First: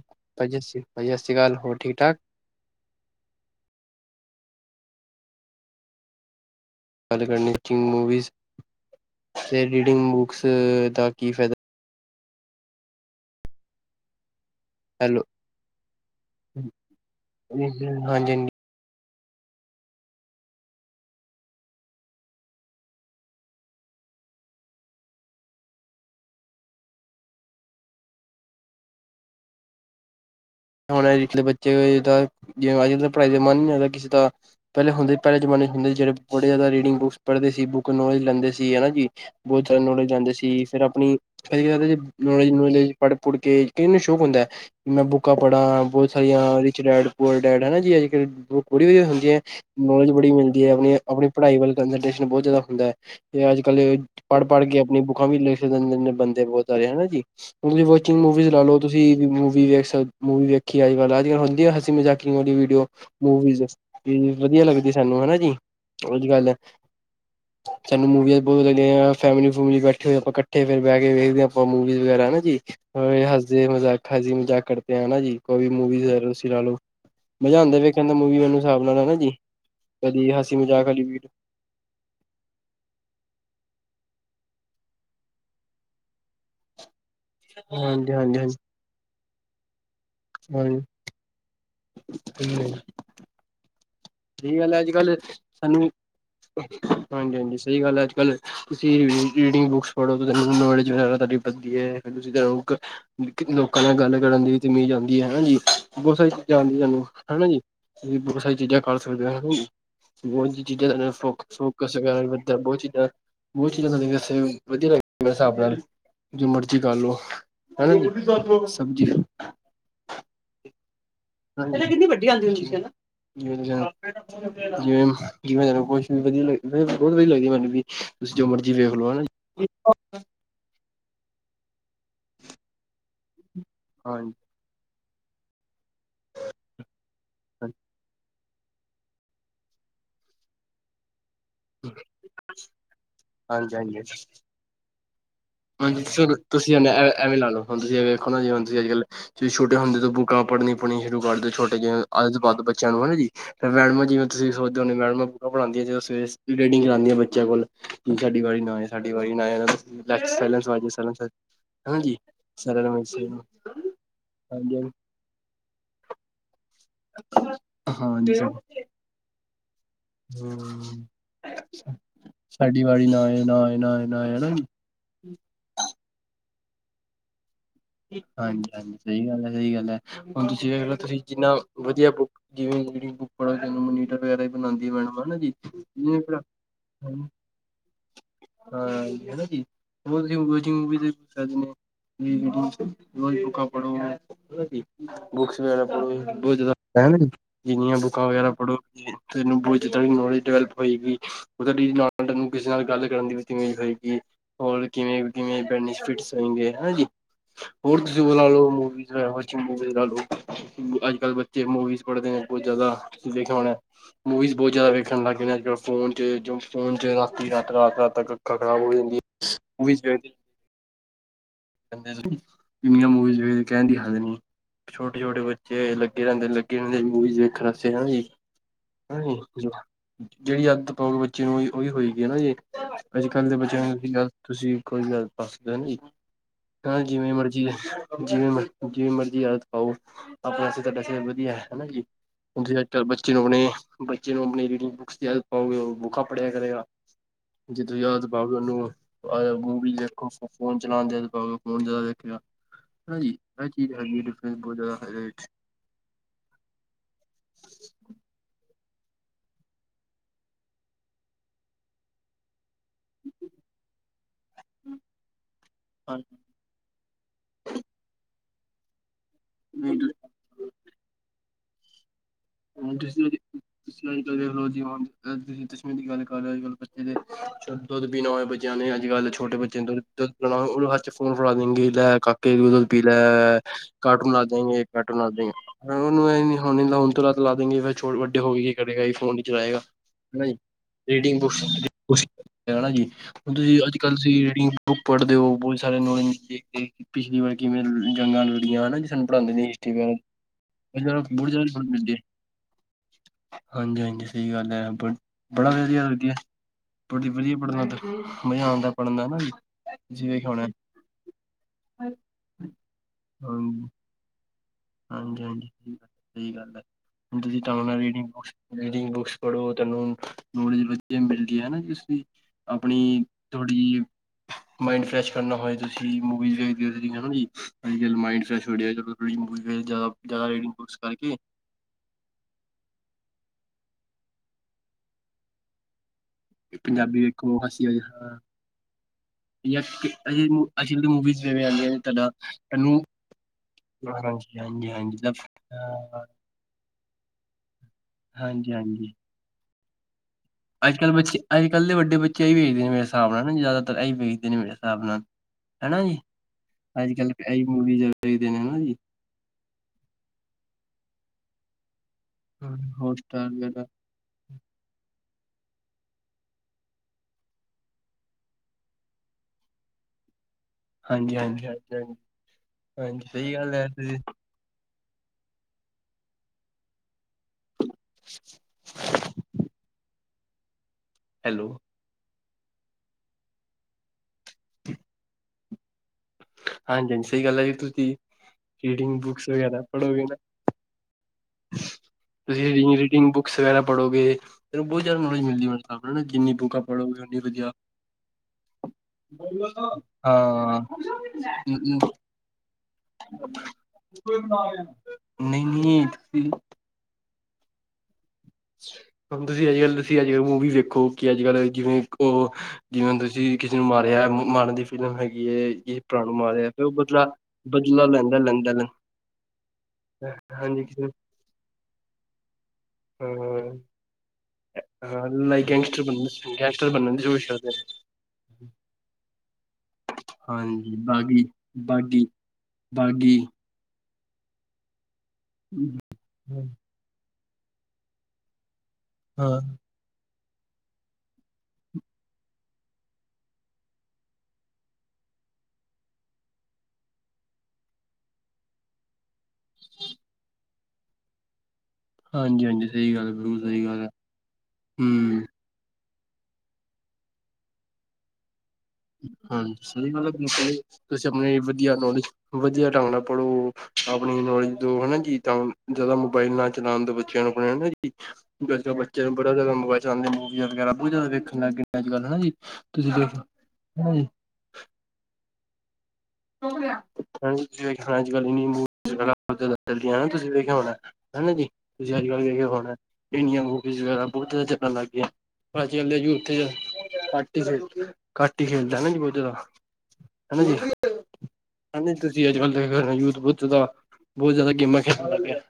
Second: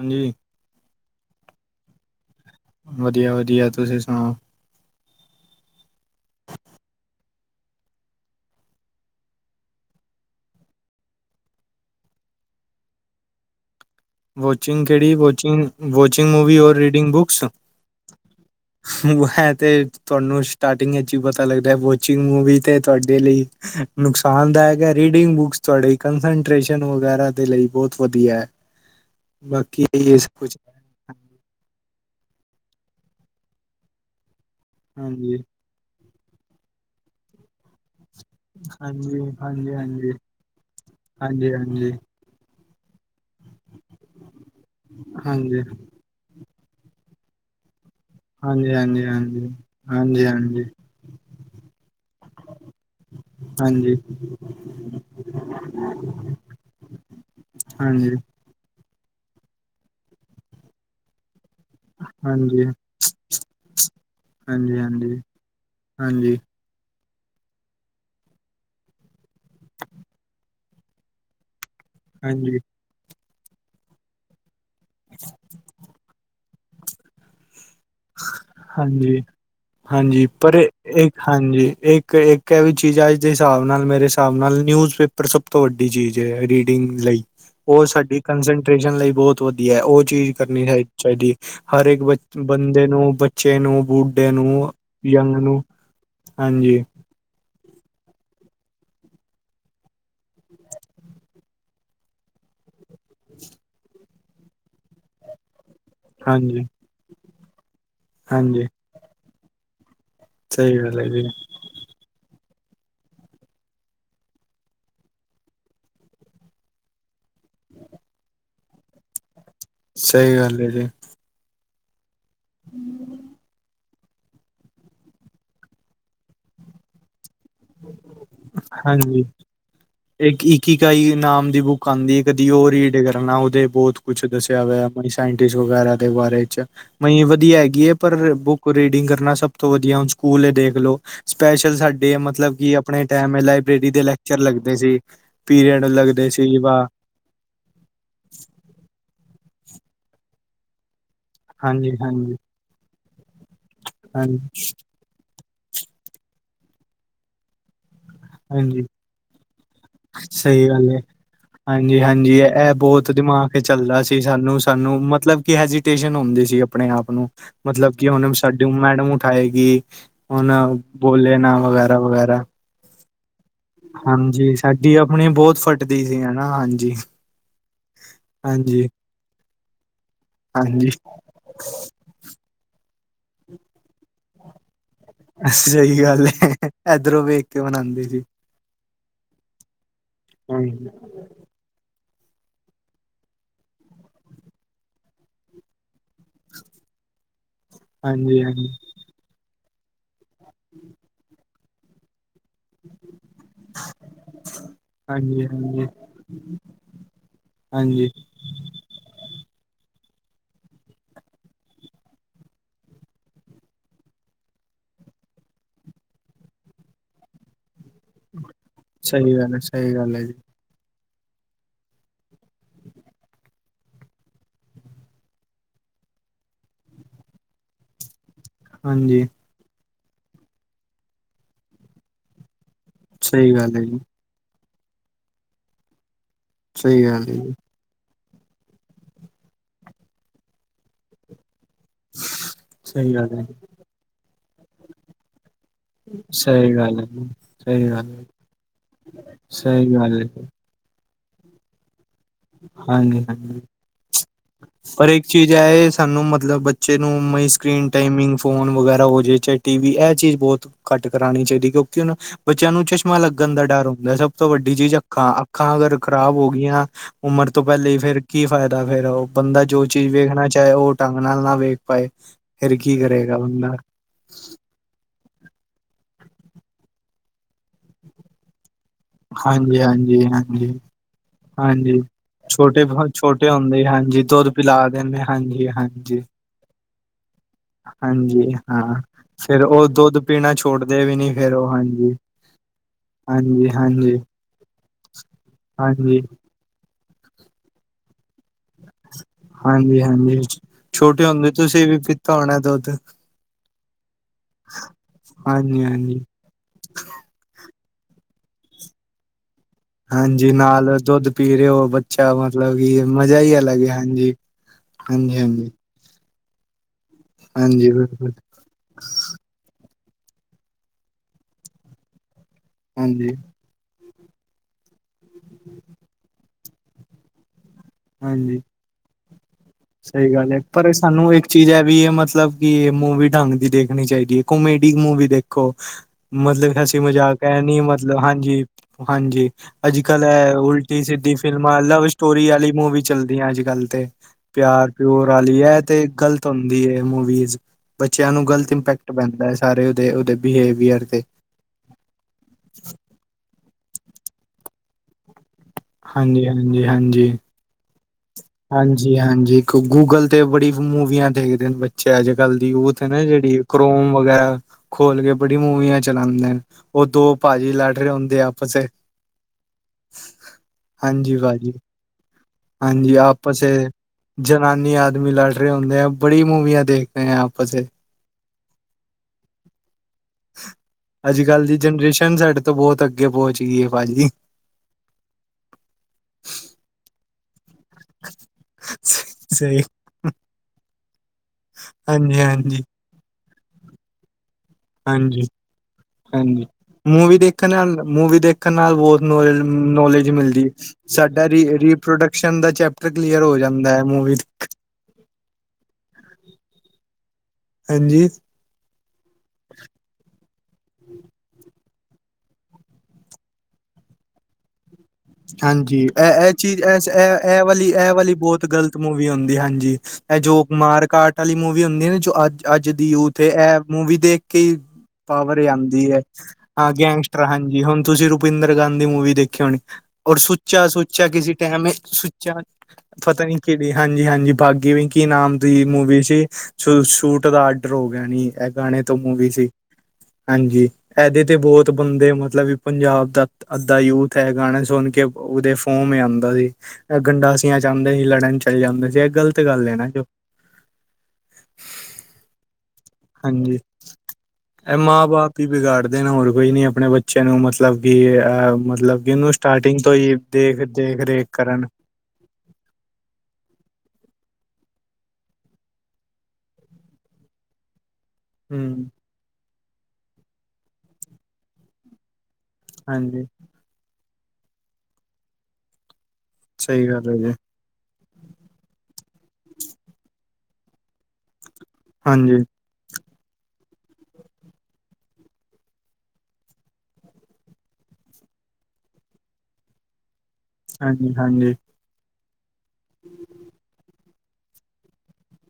ਹਾਂਜੀ, ਜੀ ਸੱਸੀ ਭਾਅ ਜੀ ਸਤਿ ਸ਼੍ਰੀ ਅਕਾਲ ਹੋਰ ਠੀਕ ਠਾਕ ਵਧੀਆ ਵਧੀਆ ਤੁਸੀਂ ਸੁਣਾਓ? ਚਿੰਗ ਮੂਵੀਜ਼ ਤੇ ਰੀਡਿੰਗ ਬੁੱਕਸ ਦਾ ਕੀ ਫੈਦਾ ਵੋਚਿੰਗ ਕੇਡੀ ਹੈਲੋ ਵੋਚਿੰਗ-ਵੋਚਿੰਗ ਮੂਵੀ ਔਰ ਰੀਡਿੰਗ ਬੁਕਸ ਹਾਂਜੀ ਹਾਂਜੀ ਹੈ ਤੇ ਤੁਹਾਨੂੰ ਸਟਾਰਟਿੰਗ ਵਿਚ ਈ ਪਤਾ ਲੱਗਦਾ ਵੋਚਿੰਗ ਮੂਵੀ ਤੇ ਤੁਹਾਡੇ ਲਈ ਨੁਕਸਾਨਦਾਇਕ ਐ ਰੀਡਿੰਗ ਬੁੱਕਸ ਤੁਹਾਡੇ ਕੰਸਟਰੇਸ਼ਣ ਵਗੈਰਾ ਦੇ ਲਈ ਬਹੁਤ ਵਧੀਐ ਬਾਕੀ [unintelligible] ਹੁਣ ਅੱਜ ਕਲ ਬੱਚੇ ਜੀਦਾ ਜਿਵੇਂ ਅੱਜ ਕੱਲ ਪੜ੍ਹਾਈ ਦਾ ਮਨ ਜਾਂ ਕਿਸੇ ਦਾ ਪਹਿਲੇ ਹੁੰਦੇ ਹਾਂਜੀ, ਹਾਂਜੀ, ਪਲੇ ਜਮਾਨੇ ਹੁੰਦੇ ਸੀ ਜੇੜ੍ਹੇ ਬੋਤ ਜਾਦਾ ਰੀਡਿੰਗ ਬੁੱਕਸ ਪੜਦੇ ਸੀ ਬੁੱਕ ਨੌਲੇਜ ਲੈਂਦੇ ਸੀ ਹਨਾ ਜੀ ਹਾਂਜੀ, ਬੋਤ ਹਾਂਜੀ, ਜਾਦਾ ਨੌਲੇਜ ਹਾਂਜੀ, ਲੈਂਂਦੇ ਸੀ ਫੇਰ ਆਪਣੀ ਹਾਂਜੀ। [unintelligible] ਪੜ੍ਹ ਪੁੜ੍ਹ ਕੇ ਕਿਹਨੂੰ ਸ਼ੌਕ ਹੁੰਦਾ। ਬੂਕਾਂ ਹਾਂਜੀ, ਪੜਾ ਬੋਤ ਸਾਰੀਆਂ ਰਿਚ ਡੈਡ ਪੂਰ ਡੈਡ ਹਨਾ ਜੀ ਅ [inaudible] ਉਹ ਹਾਂਜੀ, ਹਾਂਜੀ, ਕੁੜੀ ਵੀ ਹੁੰਦੀ ਐ ਹਾਂਜੀ। ਨੌਲੇਜ ਹਾਂਜੀ, ਬੜੀ ਮਿਲਦੀ ਹਾਂਜੀ, ਐ ਆਪਣੀ-ਆਪਣੀ ਪੜ੍ਹਾਈ ਵੱਲ ਕਸਨਟਰੇਸ਼ਨ ਬਹੁਤ ਜਿਆਦਾ ਹੁੰਦਾ। ਤੇ ਅੱਜ ਕੱਲ ਹਾਂਜੀ, ਪੜ੍ਹ-ਪੜ੍ਹ ਕੇ ਆਪਣੀ ਬੁੱਕਾਂ ਵੀ ਲਿਖ ਦਿੰਦੇ ਨੇ ਬੰਦੇ ਬਹੁਤ ਸਾਰੇ ਹੈ ਨਾ ਜੀ [unintelligible] ਹਾਂਜੀ, ਮੂਵੀਜ਼ ਲਾ ਲਓ ਤੁਸੀਂ ਵੀ ਮੂਵੀ [unintelligible] ਮੂਵੀ ਦੇਖੀ ਅੱਜ ਕੱਲ ਅੱਜ ਕੱਲ ਹਸੀ ਮਜ਼ਾਕੀ ਵਾਲੀ ਹਾਂਜੀ, ਵੀਡੀਓ ਮੂਵੀਜ਼ ਵੀ ਹਾਂਜੀ, ਵਧੀਆ ਲੱਗਦੀ ਸਾਨੂੰ ਹੈ ਨਾ ਜੀ? ਓ [unintelligible] ਹਾਂਜੀ, ਗੱਲ ਸਾਨੂੰ ਮੂਵੀਆਂ ਬਹੁਤ ਵਧੀਆ ਫੈਮਲੀ ਫੁਮਲੀ ਬੈਠੇ ਹੋਏ ਆਪਾਂ ਕੱਠੇ ਫੇਰ ਬਹਿ ਕੇ ਵੇਖਦੇ ਆ। ਆਪਾਂ ਮੂਵੀਜ਼ ਵਗੈਰਾ ਹੈ ਨਾ ਜੀ ਹਾਂਜੀ, ਹਾਂਜੀ, ਹਾਸੇ ਮਜਾਕ ਮਜ਼ਾਕ ਕਰਦੇ ਆ ਨਾ ਜੀ [unintelligible] ਲ ਲੋ ਮਜ਼ਾ ਆਂਦਾ ਵੇਖਣ ਦਾ ਮੂਵੀ ਮੈਨੂੰ ਹਿਸਾਬ ਨਾਲ ਹੈ ਨਾ ਹਾਂਜੀ। ਜੀ। ਹਾਂਜੀ ਕਦੀ ਪਰ ਹਸੀ ਮਜ਼ਾਕ ਵਾਲੀ ਇੱਕ ਵੀਡੀਓ ਹਾਂਜੀ ਇੱਕ ਇੱਕ ਏ ਵੀ ਚੀਜ਼ ਅੱਜ ਦੇ ਹਿਸਾਬ ਨਾਲ ਮੇਰੇ ਹਿਸਾਬ ਨਾਲ ਨਿਊਜ਼। ਪੇਪਰ ਸਭ ਤੋਂ ਵੱਡੀ ਚੀਜ਼ ਐ ਰੀਡਿੰਗ ਲਈ। ਓ ਹਾਂਜੀ ਸਾਡੀ ਹਾਂਜੀ ਹਾਂਜੀ ਕੰਸਟ੍ਰੇਸ਼ਨ ਲਈ ਬਹੁਤ ਵਧੀਐ ਓ ਚੀਜ਼ ਕਰਨੀ ਹਾਂਜੀ [unintelligible] ਚਾਹੀਦੀ। ਹਰ ਇੱਕ ਬ ਬੰਦੇ ਨੂੰ ਬੱਚੇ ਨੂੰ ਬੁੱਢੇ ਕੀ ਨੂੰ ਗੱਲ ਐ ਅੱਜ ਕੱਲ ਯੰਗ ਨੂੰ ਸਾਨੂੰ ਹਾਂਜੀ ਹਾਂਜੀ-ਹਾਂਜੀ ਸਹੀ ਗੱਲ ਹੈ ਅੱਜ ਕੱਲ੍ਹ ਤੁਸੀਂ ਰੀਡਿੰਗ ਬੁੱਕਸ ਪੜ੍ਹੋ ਤੁ ਤੁਹਾਨੂੰ ਨੌਲੇਜ ਵਗੈਰਾ ਤੁਹਾਡੀ ਬਣਦੀ ਹੈ ਫਿਰ ਤੁਸੀਂ ਤ ਲੋਕਾਂ ਨਾਲ ਗੱਲ ਕਰਨ ਦੀ ਵੀ ਤਮੀਜ਼ ਆਉਂਦੀ ਹੈ ਹੈ ਨਾ ਜੀ ਬਹੁਤ ਸਾਰੀ ਚੀਜ਼ਾਂ ਹਾਂਜੀ ਆਉਂਦੀਆਂ ਸਾਨੂੰ ਹੈ ਨਾ ਜੀ ਤੁਸੀਂ ਬਹੁਤ ਸਾਰੀ ਹਾਂਜੀ ਚੀਜ਼ਾਂ ਕਰ ਸਕਦੇ ਹੋ ਹੈ ਨਾ ਜੀ। ਬਹੁਤ ਹੋਰ ਸਹੀ ਚੀਜਾਂ ਗੱਲ ਹੈ ਚ ਜੀ ਫੋਕਸ ਹੈ। ਬਹੁਤ ਚੀਜ਼ਾਂ ਬਹੁਤ ਚੀਜ਼ਾਂ ਤੁਸੀ ਵਧੀਆ ਲੱਗ ਹਿਸਾਬ ਨਾਲ ਜੋ ਮਰਜੀ ਕਰ ਲੋ ਹਨ ਸਬਜ਼ੀ ਸਹੀ ਗੱਲ ਹੈ ਜੀ ਕਿੰਨੀ ਵੱਡੀ ਆਉਂਦੀ ਹੁੰਦੀ ਹੈ ਨਾ। ਜਿਵੇਂ-ਜਿਵੇਂ ਕੁਛ ਵੀ ਵਧੀਆ ਬਹੁਤ ਵਧੀਆ ਲੱ ਮੈਨੂੰ ਵੀ ਤੁਸੀਂ ਜੋ ਮਰਜੀ ਵੇਖ ਲਓ ਹਨਾ ਈ ਨਾਮ ਦੀ ਬੁੱਕ ਆਉਂਦੀ ਕਦੀ ਉਹ ਰੀਡ ਕਰਨਾ ਉਹਦੇ ਬਹੁਤ ਕੁਛ ਹਾਂਜੀ ਦੱਸਿਆ ਹੋਇਆ। ਸਾਇੰਟਿਸਟ ਵਗੈਰਾ ਦੇ ਬਾਰੇ ਚ ਵਧੀਆ ਹੈਗੀ ਹੈ ਪਰ ਬੁੱਕ। ਕੋਈ ਰੀਡਿੰਗ ਕਰਨਾ ਸਭ ਤੋਂ ਵਧੀਆ ਹੁਣ ਸਕੂਲ ਦੇਖ ਲੋ ਸਪੈਸ਼ਲ ਸਾਡੇ ਮਤਲਬ ਮਤਲਬ ਕਿ ਆਪਣੇ ਟਾਈਮ ਹਾਂਜੀ ਲਾਇਬ੍ਰੇਰੀ ਹਾਂਜੀ ਦੇ ਲੈਕਚਰ ਲੱਗਦੇ ਸੀ। ਪੀਰੀਅਡ ਹਾਂਜੀ ਲੱਗਦੇ ਤੁ ਸੀ ਤੁਸੀਂ ਵਾਹ ਐਵੇਂ ਲਾ ਲਓ ਹੁਣ ਤੁਸੀ ਨਾ ਜੇ ਹੁਣ ਤੁਸੀਂ ਅੱਜ ਕੱਲ ਤੁਸੀਂ ਛੋਟੇ ਹੁੰਦੇ ਤੋਂ ਬੁੱਕਾਂ ਪੜਨੀਆ ਪੜਨੀਆ ਸ਼ੁਰੂ ਕਰ ਦਿਓ ਛੋਟੇ ਜਿ ਹਾਂਜੀ ਹੇ ਹਾਂਜੀ ਆਦਤ ਪਾ ਦਿਉ ਬੱਚਿਆਂ ਨੂੰ ਹੈ ਨਾ ਜੀ। ਫੇਰ ਮੈਡਮਾਂ ਜਿਵੇਂ ਹਾਂਜੀ ਤੁਸੀਂ ਸੋਚਦੇ ਹੋੁੰਦੇ ਮੈਡਮਾਂ ਬੁੱਕਾਂ ਪੜਾਉਂਦੀਆਂ ਜਦੋਂ ਸਵੇ ਰੀਡਿੰਗ ਕਰਉਂਦੀਆਂ ਬੱਚਿਆਂ ਕੋਲ ਸਾਡੀ ਵਾਰੀ ਨ ਹਾਂਜੀ ਆ ਸਾਡੀ ਵਾਰੀ ਨ ਆ [unintelligible] ਹਾਂਜੀ ਹਾਂਜੀ ਇਹ ਬਹੁਤ ਦਿਮਾਗ ਚ ਚੱਲਦਾ ਸੀ ਸਾਨੂੰ ਹਾਂਜੀ ਸਾਨੂੰ ਮਤਲਬ ਕਿ ਹੈਜੀਟੇਸ਼ਨ ਹੁੰਦੀ ਸੀ ਆਪਣੇ ਆਪ ਮਤਲਬ ਕਿ ਹਾਂ ਹੁਣ ਮ ਜੀ, ਸਾਡੀ ਮੈਡਮ ਉਠਾਏਗੀ ਉਹ ਨਾ ਬੋਲੇ ਨਾ ਵਗੈਰਾ ਵਗੈਰਾ ਸਾਡੀ ਵਾਰੀ ਨਾ ਆਏ ਨਾ ਆਏ ਨਾ ਆਏ ਨਾ ਆਏ ਹਾਂਜੀ ਹਨਾ ਸਾਡੀ ਆਪਣੀ ਬਹੁਤ ਫਟਦੀ ਸੀ ਹਨਾ ਹਾਂਜੀ ਹਾਂਜੀ ਹਾਂਜੀ ਹਾਂਜੀ-ਹਾਂਜੀ ਸਹੀ ਗੱਲ ਹੈ ਸਹੀ ਗੱਲ ਹੈ ਹੁਣ ਤੁਸੀਂ ਦੇਖ ਲਓ ਤੁਸੀਂ ਜਿੰਨਾ ਵਧੀਆ ਬੁੱਕ ਜਿਵੇਂ ਜਿਹੜ ਬੁੱਕ ਪੜਨ ਮੋਨੀਟਰ ਵਗੈਰਾ ਬਣਾਂਦੇ ਸਹੀ ਗੱਲ ਹੈ ਇਏਧਰੋਂ ਵੇਖ ਕੇ ਮਨਾਉਂਦੇ ਸੀ ਹਾਂ ਹਨਾ ਜੀ ਉਹ ਹਾਂਜੀ-ਹਾਂਜੀ, ਤੁਸੀ ਸਕਦੇ [unintelligible] ਰੋਜ ਬੂਕਾ ਪੜੋ ਬੁਕ ਵਗੈਰਾ ਪੜ੍ਹੋ ਬਹੁਤ ਜਿਆਦਾ ਜਿੰਨੀਆਂ ਬੁੱਕਾਂ ਵਗੈਰਾ ਹਾਂਜੀ-ਹਾਂਜੀ, ਪੜ੍ਹੋਗੇ ਤੈਨੂੰ ਬਹੁਤ ਜਿੱਦਾਂ ਨੌਲੇਜ ਡਿਵੈਲਪ ਹੋਏਗੀ ਉਹ ਦੀ ਕਿਸੇ ਨਾਲ ਗੱਲ ਕਰਨ ਦੀ ਵੀ ਤਮੀਜ਼ ਹੋਏਗੀ ਹੋਰ ਹਾਂਜੀ ਹਾਂਜੀ ਕਿਵੇਂ-ਕਿਵੇਂ ਹਾਂਜੀ ਬੈਨੀਫਿਟ ਹੋਨਗੇ ਹੈ ਨਾ ਜੀ ਹੋਰ ਹਾਂਜੀ ਤੁਸੀਂ ਬੁਲਾ ਲੋ [inaudible] ਮਵਜ਼ਵਜ਼ ਲਾ ਲਓ ਅੱਜ ਕੱਲ੍ਹ ਬੱਚੇ ਮੂਵੀਜ਼ ਪੜ੍ਹਦੇ ਨੇ ਬਹੁਤ ਜ਼ਿਆਦਾ ਦੇਖਿਆ ਹੋਣਾ ਮੂਵੀਜ਼ ਬਹੁਤ ਜ਼ਿਆਦਾ ਵੇਖਣ ਲੱਗ ਗਏ ਨੇ। ਫੋਨ ਚ ਜੋ ਫੋਨ ਚ ਰਾਤੀ ਰਾ ਰਾਤ-ਰਾਤ ਤੱਕ ਅੱਖਾਂ ਖਰਾਬ ਹੋ ਜਾਂਦੀ ਸਹੀ ਗੱਲ ਸਹੀ ਗੱਲ ਹੈ ਜੀ ਕਰਦੇ ਨ ਇੰਨੀਆਂ ਮੂਵੀਜ਼ ਕਹਿਣ ਦੀ ਹੱਦ ਨਹੀਂ ਛੋਟੇ-ਛੋਟੇ ਬੱਚੇ ਲੱਗੇ ਰਹਿੰਦੇ ਲੱਗੇ ਦੇ ਨੇ ਮੂਵੀਜ ਦੇਖਣ ਵਸਤੇ ਜੀ। ਹਾ ਹਾਂਜੀ ਜੀ ਜਿਹੜੀ ਆਦਤ ਪਾਉਗੇ ਬੱਚੇ ਨੂੰ ਉਹੀ ਹੋਏਗੀ ਹੈ ਨਾ ਜੀ। ਅੱਜ ਕੱਲ੍ਹ ਸਹੀ ਦੇ ਗੱਲ ਹੈ ਬੱਚਿਆਂ ਨੂੰ ਜੀ, ਤੁਸੀ-ਤੁਸੀਂ ਕੋਈ ਗੱਲ ਦੱਸਦੇ ਜੀ ਹਾਂ ਸਹੀ ਗੱਲ ਜਿਵੇਂ ਹੈ ਜੀ, ਮਰਜੀ ਦੇ ਜਿਵੇਂ ਮ ਜਿਵੇਂ ਮਰਜ਼ੀ ਆਦਤ ਪਾਓ ਆਪਣੇ ਤੁਹਾਡਾ ਸਿਹਤ ਵਧੀਆ ਹਨਾ ਜੀ ਹ ਅੱਜ ਕੱਲ੍ਹ ਸਹੀ ਬੱਚੇ ਗੱਲ ਹੈ, ਨੂੰ ਜੀ, ਆਪਣੇ ਬੱਚੇ ਨੂੰ ਆਪਣੀ ਰੀਡਿੰਗ ਬੁੱਕਸ ਦੀ ਆ ਆਓਗੇ ਉਹ ਬੁਕਾ ਪੜਿਆ ਸਹੀ ਕਰੇਗਾ ਗੱਲ ਹੈ ਜੀ, ਸਹੀ ਜਦੋਂ ਗੱਲ ਹੈ। ਯਾਦ ਪਾਵੇ ਉਹਨੂੰ ਸਹੀ ਮੂਵੀ ਗੱਲ ਦੇਖੋ ਹੈ ਫੋਨ ਚਲਓ [inaudible] ਹਨਾ ਹਾਂਜੀ ਜੀ ਹਾਂਜੀ ਇਹ ਚੀਜ਼ ਹੈਗੀ ਡਿਫਰੈਂਸ ਬਹੁਤ ਪਰ ਇੱਕ ਜ਼ਿਆਦਾ ਚੀਜ਼ ਹੈ ਸਾਨੂੰ ਮਤਲਬ ਬੱਚੇ ਨੂੰ ਸਕਰੀਨ ਟਾਈਮਿੰਗ ਫੋਨ ਵਗੈਰਾ ਹੋ ਜੈ ਚਾਹੇ ਟੀ ਵੀ ਇਹ ਚੀਜ਼ ਬਹੁਤ ਘੱਟ ਕਰਾਉਣੀ ਚਾਹੀਦੀ ਕਿਉਂਕਿ ਹੁਣ ਬੱਚਿਆਂ ਨੂੰ ਚਸ਼ਮਾ ਲੱਗਣ ਦਾ ਡਰ ਹੁੰਦਾ ਸਭ ਤੋਂ ਵੱਡੀ ਚੀਜ਼ ਅੱਖਾਂ ਅੱਖਾਂ ਅਗਰ ਖ਼ਰਾਬ ਹੋ ਗਈਆਂ ਉਮਰ ਤੋਂ ਪਹਿਲੇ ਹੀ ਫੇਰ ਕੀ ਫਾਇਦਾ ਫੇਰ ਉਹ ਬੰਦਾ ਜੋ ਚੀਜ਼ ਵੇਖਣਾ ਹੈਗਾ ਚਾਹੇ ਉਹ ਢੰਗ ਨਾਲ ਨਾ ਵੇਖ ਪਾਏ ਫਿਰ ਹੁਣ ਕੀ ਤੁਸੀਂ ਅੱਜ ਕਰੇਗਾ ਬੰਦਾ ਤੁਸੀਂ ਅੱਜ ਕੱਲ੍ਹ ਦੇਖ ਲਓ ਜੀ ਹੁਣ ਅ ਤੁਸੀਂ ਚਸ਼ਮੇ ਦੀ ਗੱਲ ਕਰ ਲਿਓ ਅੱਜ ਕੱਲ ਬੱਚੇ ਦੇ ਦੁੱਧ ਪੀ ਨਾ ਹੋਏ ਨੇ ਅੱਜ ਕੱਲ ਛੋਟੇ ਬੱਚੇ ਹਾਂਜੀ ਦੁਧ ਹਾਂਜੀ ਦੁਧਉਣਾ ਹਾਂਜੀ ਹ ਚ ਫੋਨ ਫੜਾ ਦੇ ਗੇ ਹਾਂਜੀ ਲੇ ਕਾਕੇ ਦ ਛੋਟੇ ਦੁੱਧ ਪੀ ਲੈ ਛੋਟੇ ਹੁੰਦੇ ਹੀ, ਹਾਂਜੀ ਕਾਰਟੂਨ ਲ ਦੁੱਧ ਦਗੇ ਪਿਲਾ ਕਾਰਟੂਨ ਦਿੰਦੇ ਲਾ ਦੇਣ ਹਾਂਜੀ ਗੇ ਹਾਂਜੀ ਉਹਨੂੰ ਇਹ ਨਿ ਹੋਣੀ ਰਾਤ ਲਾਦੇ ਗੇ ਫੇਰ ਛੋਟੇ ਵੱਡੇ ਹਾਂਜੀ ਹੋਗਾ ਕੀ ਹਾਂ ਕਰੇਗਾ ਫੋਨ ਹੀ ਫੇਰ ਚਲਾਏਗਾ ਉਹ ਦੁੱਧ ਹਨਾ ਪੀਣਾ ਜੀ ਛੋੜਦੇ ਵੀ ਨੀ ਰੀਡਿੰਗ ਫੇਰ ਬੁੱਕਸ। ਉਹ ਹਾਂਜੀ ਤੇ ਹਨਾ ਜੀ ਹੁਣ ਹਾਂਜੀ ਤੁਸੀਂ ਕੱਲ ਹਾਂਜੀ ਤੁਸੀਂ ਰੀਡਿੰਗ ਬੁੱਕ ਪੜ੍ਹਦੇ ਹੋ ਬਹੁਤ ਸਾਰੇ ਹਾਂਜੀ ਨੌਲਜ ਮਿਲੇਗੇ ਪਿਛਲੀ ਵਾਰ ਕਿਵੇਂ ਜੰਗਾ ਲੜਿਆ ਲੜਿਆ ਹਨਾ ਜੀ ਸਾਨੂੰ ਪੜ੍ਹਾਂਦੇ ਨੇ ਹਿਸਟਰੀ ਹਾਂਜੀ ਵਗੈਰਾ 'ਚ ਹਾਂਜੀ ਇਹ ਜ਼ਰਾ ਫੋਨ 'ਚ ਥੋੜੀ ਮਿਲਦੀ ਹੈ। ਦਾ ਤੇ। [unintelligible] ਹਾਂਜੀ ਹਾਂਜੀ ਸਹੀ ਗੱਲ ਹੈ ਬ ਬੜਾ ਹਾਂਜੀ ਵਧੀਆ ਵਧੀਆ ਹਾਂਜੀ ਲੱਗਿਆ। ਫਰੀ ਪੜ੍ਹਣਾ ਤੇ ਹੂੰ ਮਜ਼ਾ ਆਉਂਦਾ ਪੜ੍ਹਨ ਦਾ ਹਨਾ ਜੀ। ਤੁਸੀਂ ਵੇਖਿਆ ਹਾਂਜੀ ਹੋਣਾ ਨਾਲ ਦੁੱਧ ਪੀ ਰਹੇ ਹੋ ਬੱਚਾ ਮਤਲਬ ਕਿ ਮਜ਼ਾ ਹੀ ਅਲੱਗ ਹਾਂਜੀ। ਹਾਂਜੀ ਹਾਂਜੀ ਸਹੀ ਗੱਲ ਹੈ। ਤੁਸੀ ਤਾ ਹੁਣ ਹਾਂਜੀ ਰੀਡਿੰਗ ਬਿਲਕੁਲ ਬੁੱਕਸ ਰੀਡਿੰਗ ਬੁੱਕਸ ਪੜੋ ਤੁਹਾਨੂੰ। ਨੌਲੇਜ ਬੱਚਿਆਂ ਨੂੰ ਮਿਲਦੀ ਹੈ ਹਨਾ ਜੀ ਉਸਦੀ ਆਪਣੀ ਹਾਂਜੀ ਥੋੜ੍ਹੀ ਮਾਇੰਡ ਫਰੈਸ਼ ਕਰਨਾ ਹੋਏ ਤੁਸੀਂ ਮੂਵੀਜ਼ ਵੇਖਦੇ ਹੋ ਉਦੋਂ ਜੀ। ਹਾਂਜੀ ਜਦੋਂ ਮਾਈਡ ਹਾਂਜੀ ਫਰੈਸ਼ ਥੋੜੀ ਜਦੋਂ ਤੁਸੀਂ ਮੂਵੀਜ਼। ਸਹੀ ਗੱਲ ਹੈ ਪਰ ਸਾਨੂੰ ਇੱਕ ਚੀਜ਼ ਹੈ ਵੀ ਇਹ ਮਤਲਬ ਕਿ ਮੂਵੀ ਢੰਗ ਦੀ। ਦੇਖਣੀ ਚਾਹੀਦੀ ਹੈ ਕੋਮੇਡੀ ਮੂਵੀ ਦੇਖੋ ਮਤਲਬ ਹਾਸੀ ਪੰਜਾਬੀ ਮਜ਼ਾਕ ਵੇਖੋ ਹੈ ਨੀ ਹਸੀ ਅਜੇ ਮਤਲਬ ਹਾਂ ਹਾਂਜੀ ਹਾਂਜੀ ਜਾਂ ਅੱਜ ਕੱਲ ਅਜੇ ਹੈ ਅਸਲ ਉਲਟੀ ਸਿੱਧੀ। ਦੀ ਮੂਵੀਜ਼ ਜਿਵੇਂ ਫਿਲਮਾਂ ਆਉਂਦੀਆਂ ਨੇ ਲਵ ਤੁਹਾਡਾ ਸਟੋਰੀ ਵਾਲੀ ਤੁਹਾਨੂੰ ਮੂਵੀ ਚੱਲਦੀਆਂ ਅੱਜ ਕੱਲ ਤੇ। ਹਾਂਜੀ ਹਾਂਜੀ ਹਾਂਜੀ ਪਿਆਰ-ਪਿਓਰ ਲ ਵਾਲੀ ਹੈ, ਤੇ ਅ ਗ਼ਲਤ ਹੁੰਦੀ ਏ ਮੂਵੀਜ਼। ਬੱਚਿਆਂ ਨੂੰ ਗ਼ਲਤ ਇੰਪੈਕਟ ਪੈਂਦਾ ਹੈ। ਸਾਰੇ ਉਹਦੇ-ਉਹਦੇ ਅੱਜ-ਕੱਲ੍ਹ ਬੱਚੇ, ਅੱਜ-ਕੱਲ੍ਹ ਦੇ ਵੱਡੇ ਬੱਚੇ ਵੀ, ਵੇਖਦੇ ਨੇ ਮੇਰੇ ਹਿਸਾਬ ਨਾਲ ਨਾ ਜ਼ਿਆਦਾ ਤਰ ਇਹੀ ਵੇਖਦੇ ਨੇ, ਮੇਰੇ ਹਿਸਾਬ ਨਾਲ ਹਨਾ ਜੀ ਹਾਂਜੀ ਹਾਂਜੀ ਅੱਜ- ਕੱਲ੍ਹ ਹਾਂਜੀ ਇਹੀ ਮੂਵੀਜ਼ ਵੇਖਦੇ ਨੇ ਹਨਾ ਜੀ ਹਾਂਜੀ -ਹਾਂਜੀ ਗੁ-ਗੂਗਲ ਤੇ ਬੜੀ ਮੂਵੀਆਂ ਦੇਖਦੇ ਨ ਬੱ ਬੱਚੇ ਅੱਜ -ਕੱਲ ਦੀ ਯੂਥ ਹੈ ਨਾ ਹੌਟਸਟਾਰ ਜਿਹੜੀ ਵਗੈਰਾ ਕ੍ਰੋਮ ਵਗੈਰਾ ਖੋਲਕੇ ਬੜੀ ਮੂਵੀਆਂ ਚਲਾਂਦੇਨ ਉਹ ਦੋ ਭਾਜੀ ਲੜ ਰਹੇ ਹੁੰਦੇ ਆ, ਆਪਸ'ਚ ਹਾਂਜੀ- ਹਾਂਜੀ, ਹਾਂਜੀ। ਹਾਂਜੀ ਸਹੀ ਆਪਸ ਗੱਲ ਹੈ ਤੁਸੀਂ ਜਨਾਨੀ ਆਦ ਤੇ ਵੀ ਲੜ ਰਹੇ ਹੁੰਦੇ ਆ ਬੜੀ ਮੂਵੀਆਂ ਦੇਖ ਰਹੇ ਹਾ ਆਪਸ ਵਿਚ। ਅੱਜ ਕੱਲ੍ਹ ਹੈਲੋ ਦੀ ਜਨਰੇਸ਼ਨ ਸਾਡੇ ਤੋਂ ਬਹੁਤ ਅੱਗੇ ਪਹੁੰਚ ਗਈ ਹੈ ਭਾਜੀ। [unintelligible] ਹਾਂਜੀ ਹਾਂਜੀ ਸਹੀ ਗੱਲ ਹੈ ਕਿ ਤੁਸੀਂ ਰੀਡਿੰਗ ਬੁੱਕਸ ਵਗੈਰਾ ਸਹੀ ਪੜ੍ਹੋਗੇ ਨਾ। ਹਾਂਜੀ ਤੁਸੀਂ ਰ ਹਾਂਜੀ ਰੀਡਿੰਗ ਬੁੱਕਸ ਵਗੈਰਾ ਪੜੋਗੇ ਹਾਂਜੀ ਹਾਂਜੀ ਬੁੱਕਾਂ ਪੜ੍ਹੋਗੇ ਮੂਵੀ ਉਨੀ ਦੇਖਣ ਵਧੀਆ ਨਾਲ ਮੂਵੀ ਦੇਖਣ ਨਾਲ ਬਹੁਤ ਨੌਲਜ। ਨੌਲੇਜ ਮਿਲਦੀ ਸਾਨੂੰ। ਸਾਡਾ ਹਾਂ ਰੀਪ੍ਰੋਡਕਸ਼ਨ ਦਾ ਚੈਪਟਰ ਕਲੀਅਰ ਹੋ ਜਾਂਦਾ ਹੈ ਮੂਵੀ ਵੇਖ ਨਹੀਂ- ਨਹੀਂ। ਹੈਂਜੀ। ਹੁਣ ਤੁਸੀਂ ਅੱਜ ਕੱਲ ਮੂਵੀ ਅੱਜ ਕੱਲ ਮੂਵੀ। ਵੇਖੋ ਕਿ, ਅੱਜ-ਕੱਲ੍ਹ ਜਿਵੇਂ, ਉਹ ਜਿਵੇਂ ਤੁਸੀਂ ਕਿਸੇ ਨੂੰ ਮਾਰਿਆ ਮਾਰਨ ਦੀ ਫਿਲਮ ਹੈਗੀ ਹੈ ਇਹ ਹਾਂਜੀ। ਭਰਾ ਐ, ਨੂੰ ਐ, ਮਾਰਿਆ ਚੀਜ਼ ਫਿਰ ਉਹ ਬਦਲਾ ਐ, ਐ ਵਾਲੀ ਬਦਲਾ ਐ, ਵਾਲੀ ਲੈਂਦਾ ਬਹੁਤ ਲੈਂਦਾ ਗ਼ਲਤ ਲੈਂਦਾ ਮੂਵੀ ਹੁੰਦੀ ਹਾਂਜੀ। ਹਾਂਜੀ। ਇਹ ਜੋ ਹਾਂਜੀ ਕਿਸੇ ਮਾਰਕਾਟ ਵਾਲੀ ਮੂਵੀ ਹੁੰਦੀ ਨਾ, ਜੋ ਅੱ ਅੱਜ ਦੀ ਯੂਥ ਇਹ ਹਾਂ ਮੂਵੀ ਦੇਖਕੇ, ਈ ਹਾਂ ਪਾਵਰ ਹੀ ਲਾਈਕ ਗੈਂਗਸਟਰ ਆਂਦੀ ਬਣ ਹੈ। ਹਾਂ, ਬਣਨ ਦੀ ਗੈਂਗਸਟਰ ਕੋਸ਼ਿਸ਼ ਕਰਦੇ ਹਾਂਜੀ ਹੁਣ ਤੁਸੀਂ ਰੁਪਿੰਦਰ ਗਾਂਧੀ ਮੂਵੀ ਦੇਖੀ ਹੋਣੀ। ਔਰ ਸੁੱਚਾ- ਹਾਂਜੀ ਸੁੱਚਾ ਬਾਗੀ ਕਿਸੇ ਟਾਈਮ ਏ, ਇਹ ਬਾਗੀ ਸੁੱਚਾ ਬਾਗੀ ਪਤਾ ਨਹੀਂ ਕਿਹੜੇ ਹਾਂਜੀ- ਹਾਂਜੀ। ਬਾਗੀ ਵੀਂਕੀ ਨਾਮ ਦੀ ਮੂਵੀ ਸੀ ਸੂਟ ਸ਼ੂਟ ਦਾ ਆਡਰ ਹੋ ਗਿਆ ਨੀ, ਐ ਗਾਣੇ ਤੋਂ ਮੂਵੀ ਹਾਂ ਸੀ। ਹਾਂਜੀ, ਇਹਦੇ ਤੇ ਬਹੁਤ ਬੰਦੇ ਮਤਲਬ ਵੀ 'ਪੰਜਾਬ'ਦਾ ਅੱਧਾ ਯੂਥ ਹੈ ਇਹ ਗਾਣਾ ਸੁਣ ਕੇ ਉਹਦੇ ਫੋਮ ਆਉਂਦਾ ਸੀ। ਗੰਡਾਸੀਆਂ ਚਾਹੰਦੇ ਸੀ, ਲੜਨ ਚਲੇ ਜਾਂਦੇ ਸੀ, ਇਹ ਗ਼ਲਤ ਗੱਲ ਐਨਾ ਕਿਓ ਹਾਂਜੀ -ਹਾਂਜੀ। ਸਹੀ ਗੱਲ ਬਿਲਕੁਲ ਹਾਂਜੀ। ਸਹੀ ਗੱਲ ਹੈ ਇਹ ਹਮ ਮਾਂ-ਬਾਪ ਹੀ ਬਿਗਾੜ ਨਾ ਹੋਰ ਕੋਈ ਨੀ, ਆਪਣੇ ਬੱਚਿਆਂ ਨੂੰ ਮਤਲਬ ਕਿ ਅਹ ਹਾਂਜੀ ਸਹੀ ਗੱਲ ਹੈ। ਬ ਦੇਖ ਤੁਸੀਂ ਰੇਖ ਆਪਣੀ ਕਰਨ ਵਧੀਆ ਨੌਲੇਜ, ਵਧੀਆ ਢੰਗ ਨਾਲ ਪੜ੍ਹੋ। ਆਪਣੀ ਨੌਲੇਜ ਦੋ ਹਨਾ ਜੀ ਤਾਂ, ਜਿਆਦਾ ਮੋਬਾਇਲ ਨਾ ਚਲਾਣ ਦੋ ਬੱਚਿਆਂ ਨੂੰ, ਹਨਾ ਅਜ ਹਮ ਬੱਚੇ ਨੂੰ ਬੜਾ ਜ਼ਿਆਦਾ ਮੋਬਾਇਲ ਚਲਾਂਦੇ, ਮੂਵੀ ਵਗੈਰਾ ਬਹੁਤ ਜ਼ਿਆਦਾ ਦੇਖਣ ਲੱਗਗੇ ਨੇ, ਅੱਜ- ਕੱਲ੍ਹ ਹਨਾ ਜੀ। ਹਾਂਜੀ। ਹੂੰ ਹ [unintelligible] ਸਹੀ ਗੱਲ ਹੈ ਜੀ ਅੱਜ- ਕੱਲ੍ਹ ਇੰਨੀ ਹੈ ਨਾ ਤੁਸੀਂ ਵੇਖਿਆ ਹੋਣਾ ਹੈਨਾ ਜੀ। ਤੁਸੀ ਅੱਜ-ਕੱਲ ਹਾਂਜੀ ਵੇਖਿਆ ਹੋਣਾ। ਇੰਡੀਆ ਮੂਵੀਜ਼ ਵਗੈਰਾ ਬਹੁਤ ਜ਼ਿਆਦਾ ਚੱਲਣ ਲੱਗ ਗਏ ਅੱਜ- ਕੱਲ ਦੇ ਯੂਥ'ਚ ਘੱਟ ਹੀ, ਖੇ ਘੱਟ ਹੀ ਖੇਲਦਾ ਹੈ ਜੀ, ਬਹੁਤ ਜਿਆਦਾ ਹਨਾ ਜੀ। ਹਾਂਜੀ-ਹਾਂਜੀ। ਅੱਜ-ਕੱਲ ਦੇਖ ਯੂਥ ਬਹੁਤ ਤਾਂ, ਬਹੁਤ ਜ਼ਿਆਦਾ ਗੇਮਾਂ ਖੇਡਣ ਲੱਗ ਗਿਆ।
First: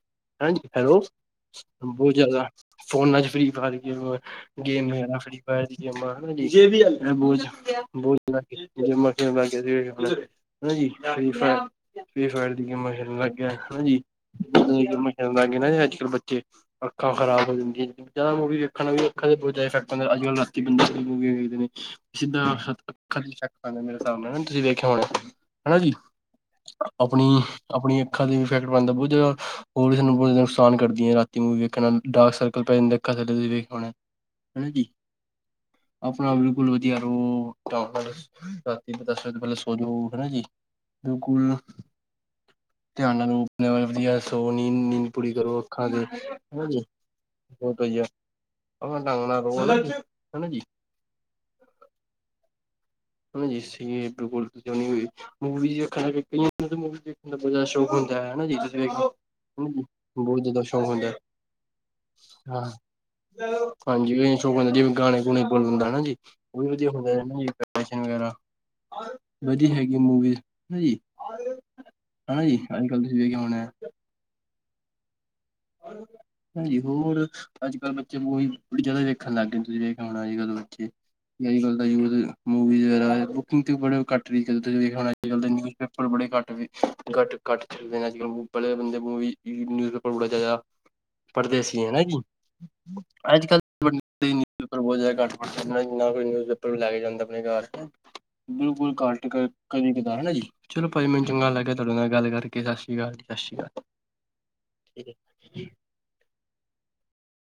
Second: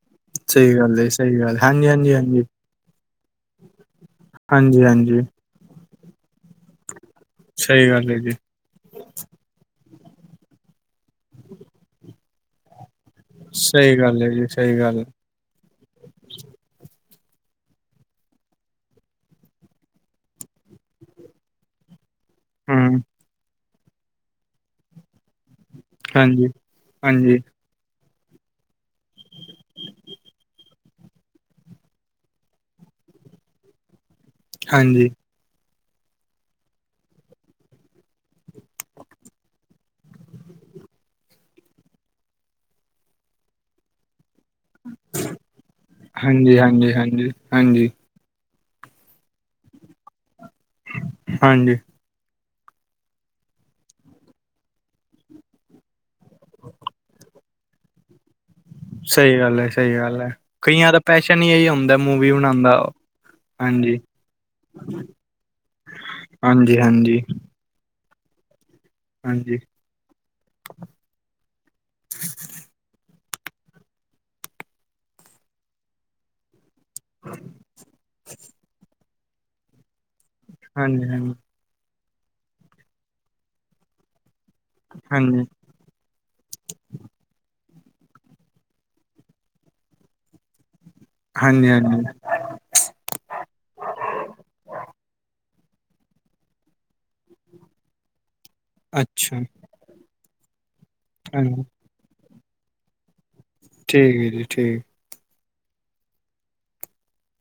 ਹਾਂਜੀ। ਸਹੀ ਗੱਲ ਹੈਲੋ! ਹੈ ਸਹੀ ਗੱਲ ਹਾਂਜੀ ਹਾਂਜੀ ਬਹੁਤ ਹਾਂਜੀ ਜ਼ਿਆਦਾ ਫੋਨਾਂ'ਚ ਫ੍ਰੀ ਫਾਇਰ ਗੇਮ, ਹਾਂਜੀ ਗੇਮ ਹਾਂਜੀ ਫ੍ਰੀ ਫਾਇਰ ਦੀ ਗੇਮ ਹਨੇ ਜੀ ਇਹ ਬਹੁਤ- ਸਹੀ ਗੱਲ ਹੈ ਬਹੁਤ ਜੀ ਲ ਜਮ [unintelligible] ਹਨਾ ਜੀ ਫ੍ਰੀ ਫਾਇਰ, ਫ੍ਰੀ ਫਾਇਰ ਦੀ ਗੇਮਾਂ ਲਗ ਗਿਆ ਹਨਾ ਸਹੀ ਜੀ ਗੱਲ ਹੈ ਲੱਗ ਸਹੀ ਗੱਲ ਗਏ ਨਾ ਜੀ ਅੱਜ ਅਜ ਕਲ ਬੱਚੇ ਅੱਖਾਂ ਖਰਾਬ ਹੋ ਜਾਂਦੀਆਂ ਦਾ ਮੂਵੀ ਦੇਖਣ ਵੀ ਅੱਖਾਂ ਦੇ ਬਹੁਤ ਜ਼ਿਆਦਾ ਫੈਕਟ ਹੁੰਦਾ ਅੱਜ ਕੱਲ ਰਾਤੀ ਬੰਦਾ ਵੇਖਦੇ ਨੇ ਸਿੱਧਾ ਸ਼ ਹਮ ਮੇਰੇ ਹਿਸਾਬ ਨਾਲ ਤੁਸੀਂ ਵੇਖਿਆ ਹੋਣਾ ਹਨਾ ਜੀ ਹਾਂਜੀ ਹਾਂਜੀ ਆਪਣੀ ਆਪਣੀ। ਅੱਖਾਂ ਵੀ ਫੈਕਟ ਪੈਂਦਾ ਬਹੁਤ ਜ਼ਿਆਦਾ ਹੋਰ ਸਾਨੂੰ ਬਹੁਤ ਜ਼ਿਆਦਾ ਨੁਕਸਾਨ ਕਰਦੀਆਂ ਰਾਤੀ ਮੂਵੀ ਦੇੇਣ ਨਾਲ ਡਾਰਕ ਸਰਕਲ ਪੈ ਜਾਂਦਾ ਕਦੇ ਕਦੇ ਵੇਖ ਪਾਉਂਦੇ। ਹਾਂਜੀ। ਆਪਣਾ ਬਿਲਕੁਲ ਵਧੀਆ ਰਹੋ ਦ ਚਲੋ ਹਨਾ ਜੀ ਬਿਲਕੁਲ ਧਿਆਨ ਨਾਲ ਰਲ ਵਧੀਆ ਸੋ, ਨੀਂਦ-ਨੀਂਦ ਪੂਰੀ ਕਰੋ ਅੱਖਾਂ ਤੇ, ਹਾਂਜੀ, ਹਨਾ ਜੀ, ਹਾਂਜੀ, ਹਾਂਜੀ, ਬਹੁਤ ਹਾਂਜੀ, ਵਧੀਆ। ਆ ਡੰਗਣਾ ਰੋ ਹਨਾ ਜੀ ਹਾਂਜੀ। ਹ [unintelligible] ਜੀ ਮੁਵਖ ਕ ਉਹ ਦਾ ਸ਼ੌਕ ਹੁੰਦਾ ਹੈ ਹਨਾ ਜੀ। ਵੇਖੋ ਸਹੀ ਗੱਲ ਐ। ਹਨਾ ਜੀ ਸਹੀ ਗੱਲ ਐ। ਬਹੁਤ ਜ਼ਿਆਦਾ ਸ਼ੌਕ ਕਈਆਂ ਦਾ ਹੁੰਦਾ ਹੈ। ਪੈਸ਼ਨ ਹੀ ਇਹੀ ਹੁੰਦਾ ਮੂਵੀ ਹਾਂ ਬਣਾੰਨਦਾ। ਹਾਂਜੀ, ਸ਼ੌਕ ਹੁੰਦਾ ਜਿਵੇਂ ਗਾਣੇ- ਗੁਣੇ ਬੋਲਨ ਦਾ ਹਨਾ ਜੀ। ਉਹ ਵੀ ਹਾਂਜੀ, ਵਧੀਆ ਹੁੰਦਾ ਹਾਂਜੀ, ਜੀ। ਨ ਵਗੈਰਾ ਹਾਂਜੀ, ਵਧੀ ਹੈਗੀ ਮੂਵੀਜ਼ ਹਨ ਜੀ। ਹਨਾ ਜੀ, ਅੱਜ- ਕੱਲ ਕਿ ਹੋਣਾ? ਹਾਂਜੀ ਹੋਰ ਅੱਜ ਕੱਲ੍ਹ ਬੱਚੇ ਉਹੀ ਬੜੀ ਜਿਆਦਾ ਦੇੇਖਣ ਲੱਗ ਗਏ ਤੁਸੀਂ ਦੇਖ ਬ ਹਾਂਜੀ, ਹਾਂਜੀ, ਅੂ ਮਵੀਕਿੰਗ ਤੇ ਬੜ ਘੱ ੇਖ ਅੱਜ ਕ ਹਾਂਜੀ, ਦੇ ਨਿਊਜ਼ਪੇਪਰੜੇੱਟ ਘੱਟ ਘੱਟ ਛਡਦੇ ਅੱ ਕੱਲ ਪਹਿਲੇ ਬੰ ਮ ਨਿਊਜ਼ ਪੇਪਰ ਬੜਾ ਚਾਹੀਦਾ ਪੜਦੇ ਹਾਂਜੀ, ਸੀ ਹੀ ਹੈ ਨਾ ਹਾਂਜੀ ਜੀ ਅੱਜ ਕੱਲ ਪਰ ਬਹੁਤ ਜ਼ ਘੱਟ ਕੋਈ ਨਿਊਜ਼ ਪੇਪਰ ਵੀ ਲੈ ਕੇ ਜਾਂਦਾ ਆਪਣੇ ਘਰ ਬਿਲਕੁਲ ਘੱਟ ਅੱਛਾ ਕਦੇ ਨਾ ਜੀ ਚਲੋ ਭਾ ਮੈਨੂੰ ਚੰਗਾ ਹਾਂਜੀ ਲੱਗਿਆ ਤੁਹਾਡੇ ਨਾਲ ਗੱਲ ਕਰਕੇ ਸਤ ਸ੍ਰੀ ਅਕਾਲ ਜੀ। ਸਤਿ ਸ਼੍ਰੀ ਅਕਾਲ ਠੀਕ ਹੈ ਜੀ ਠੀਕ [inaudible]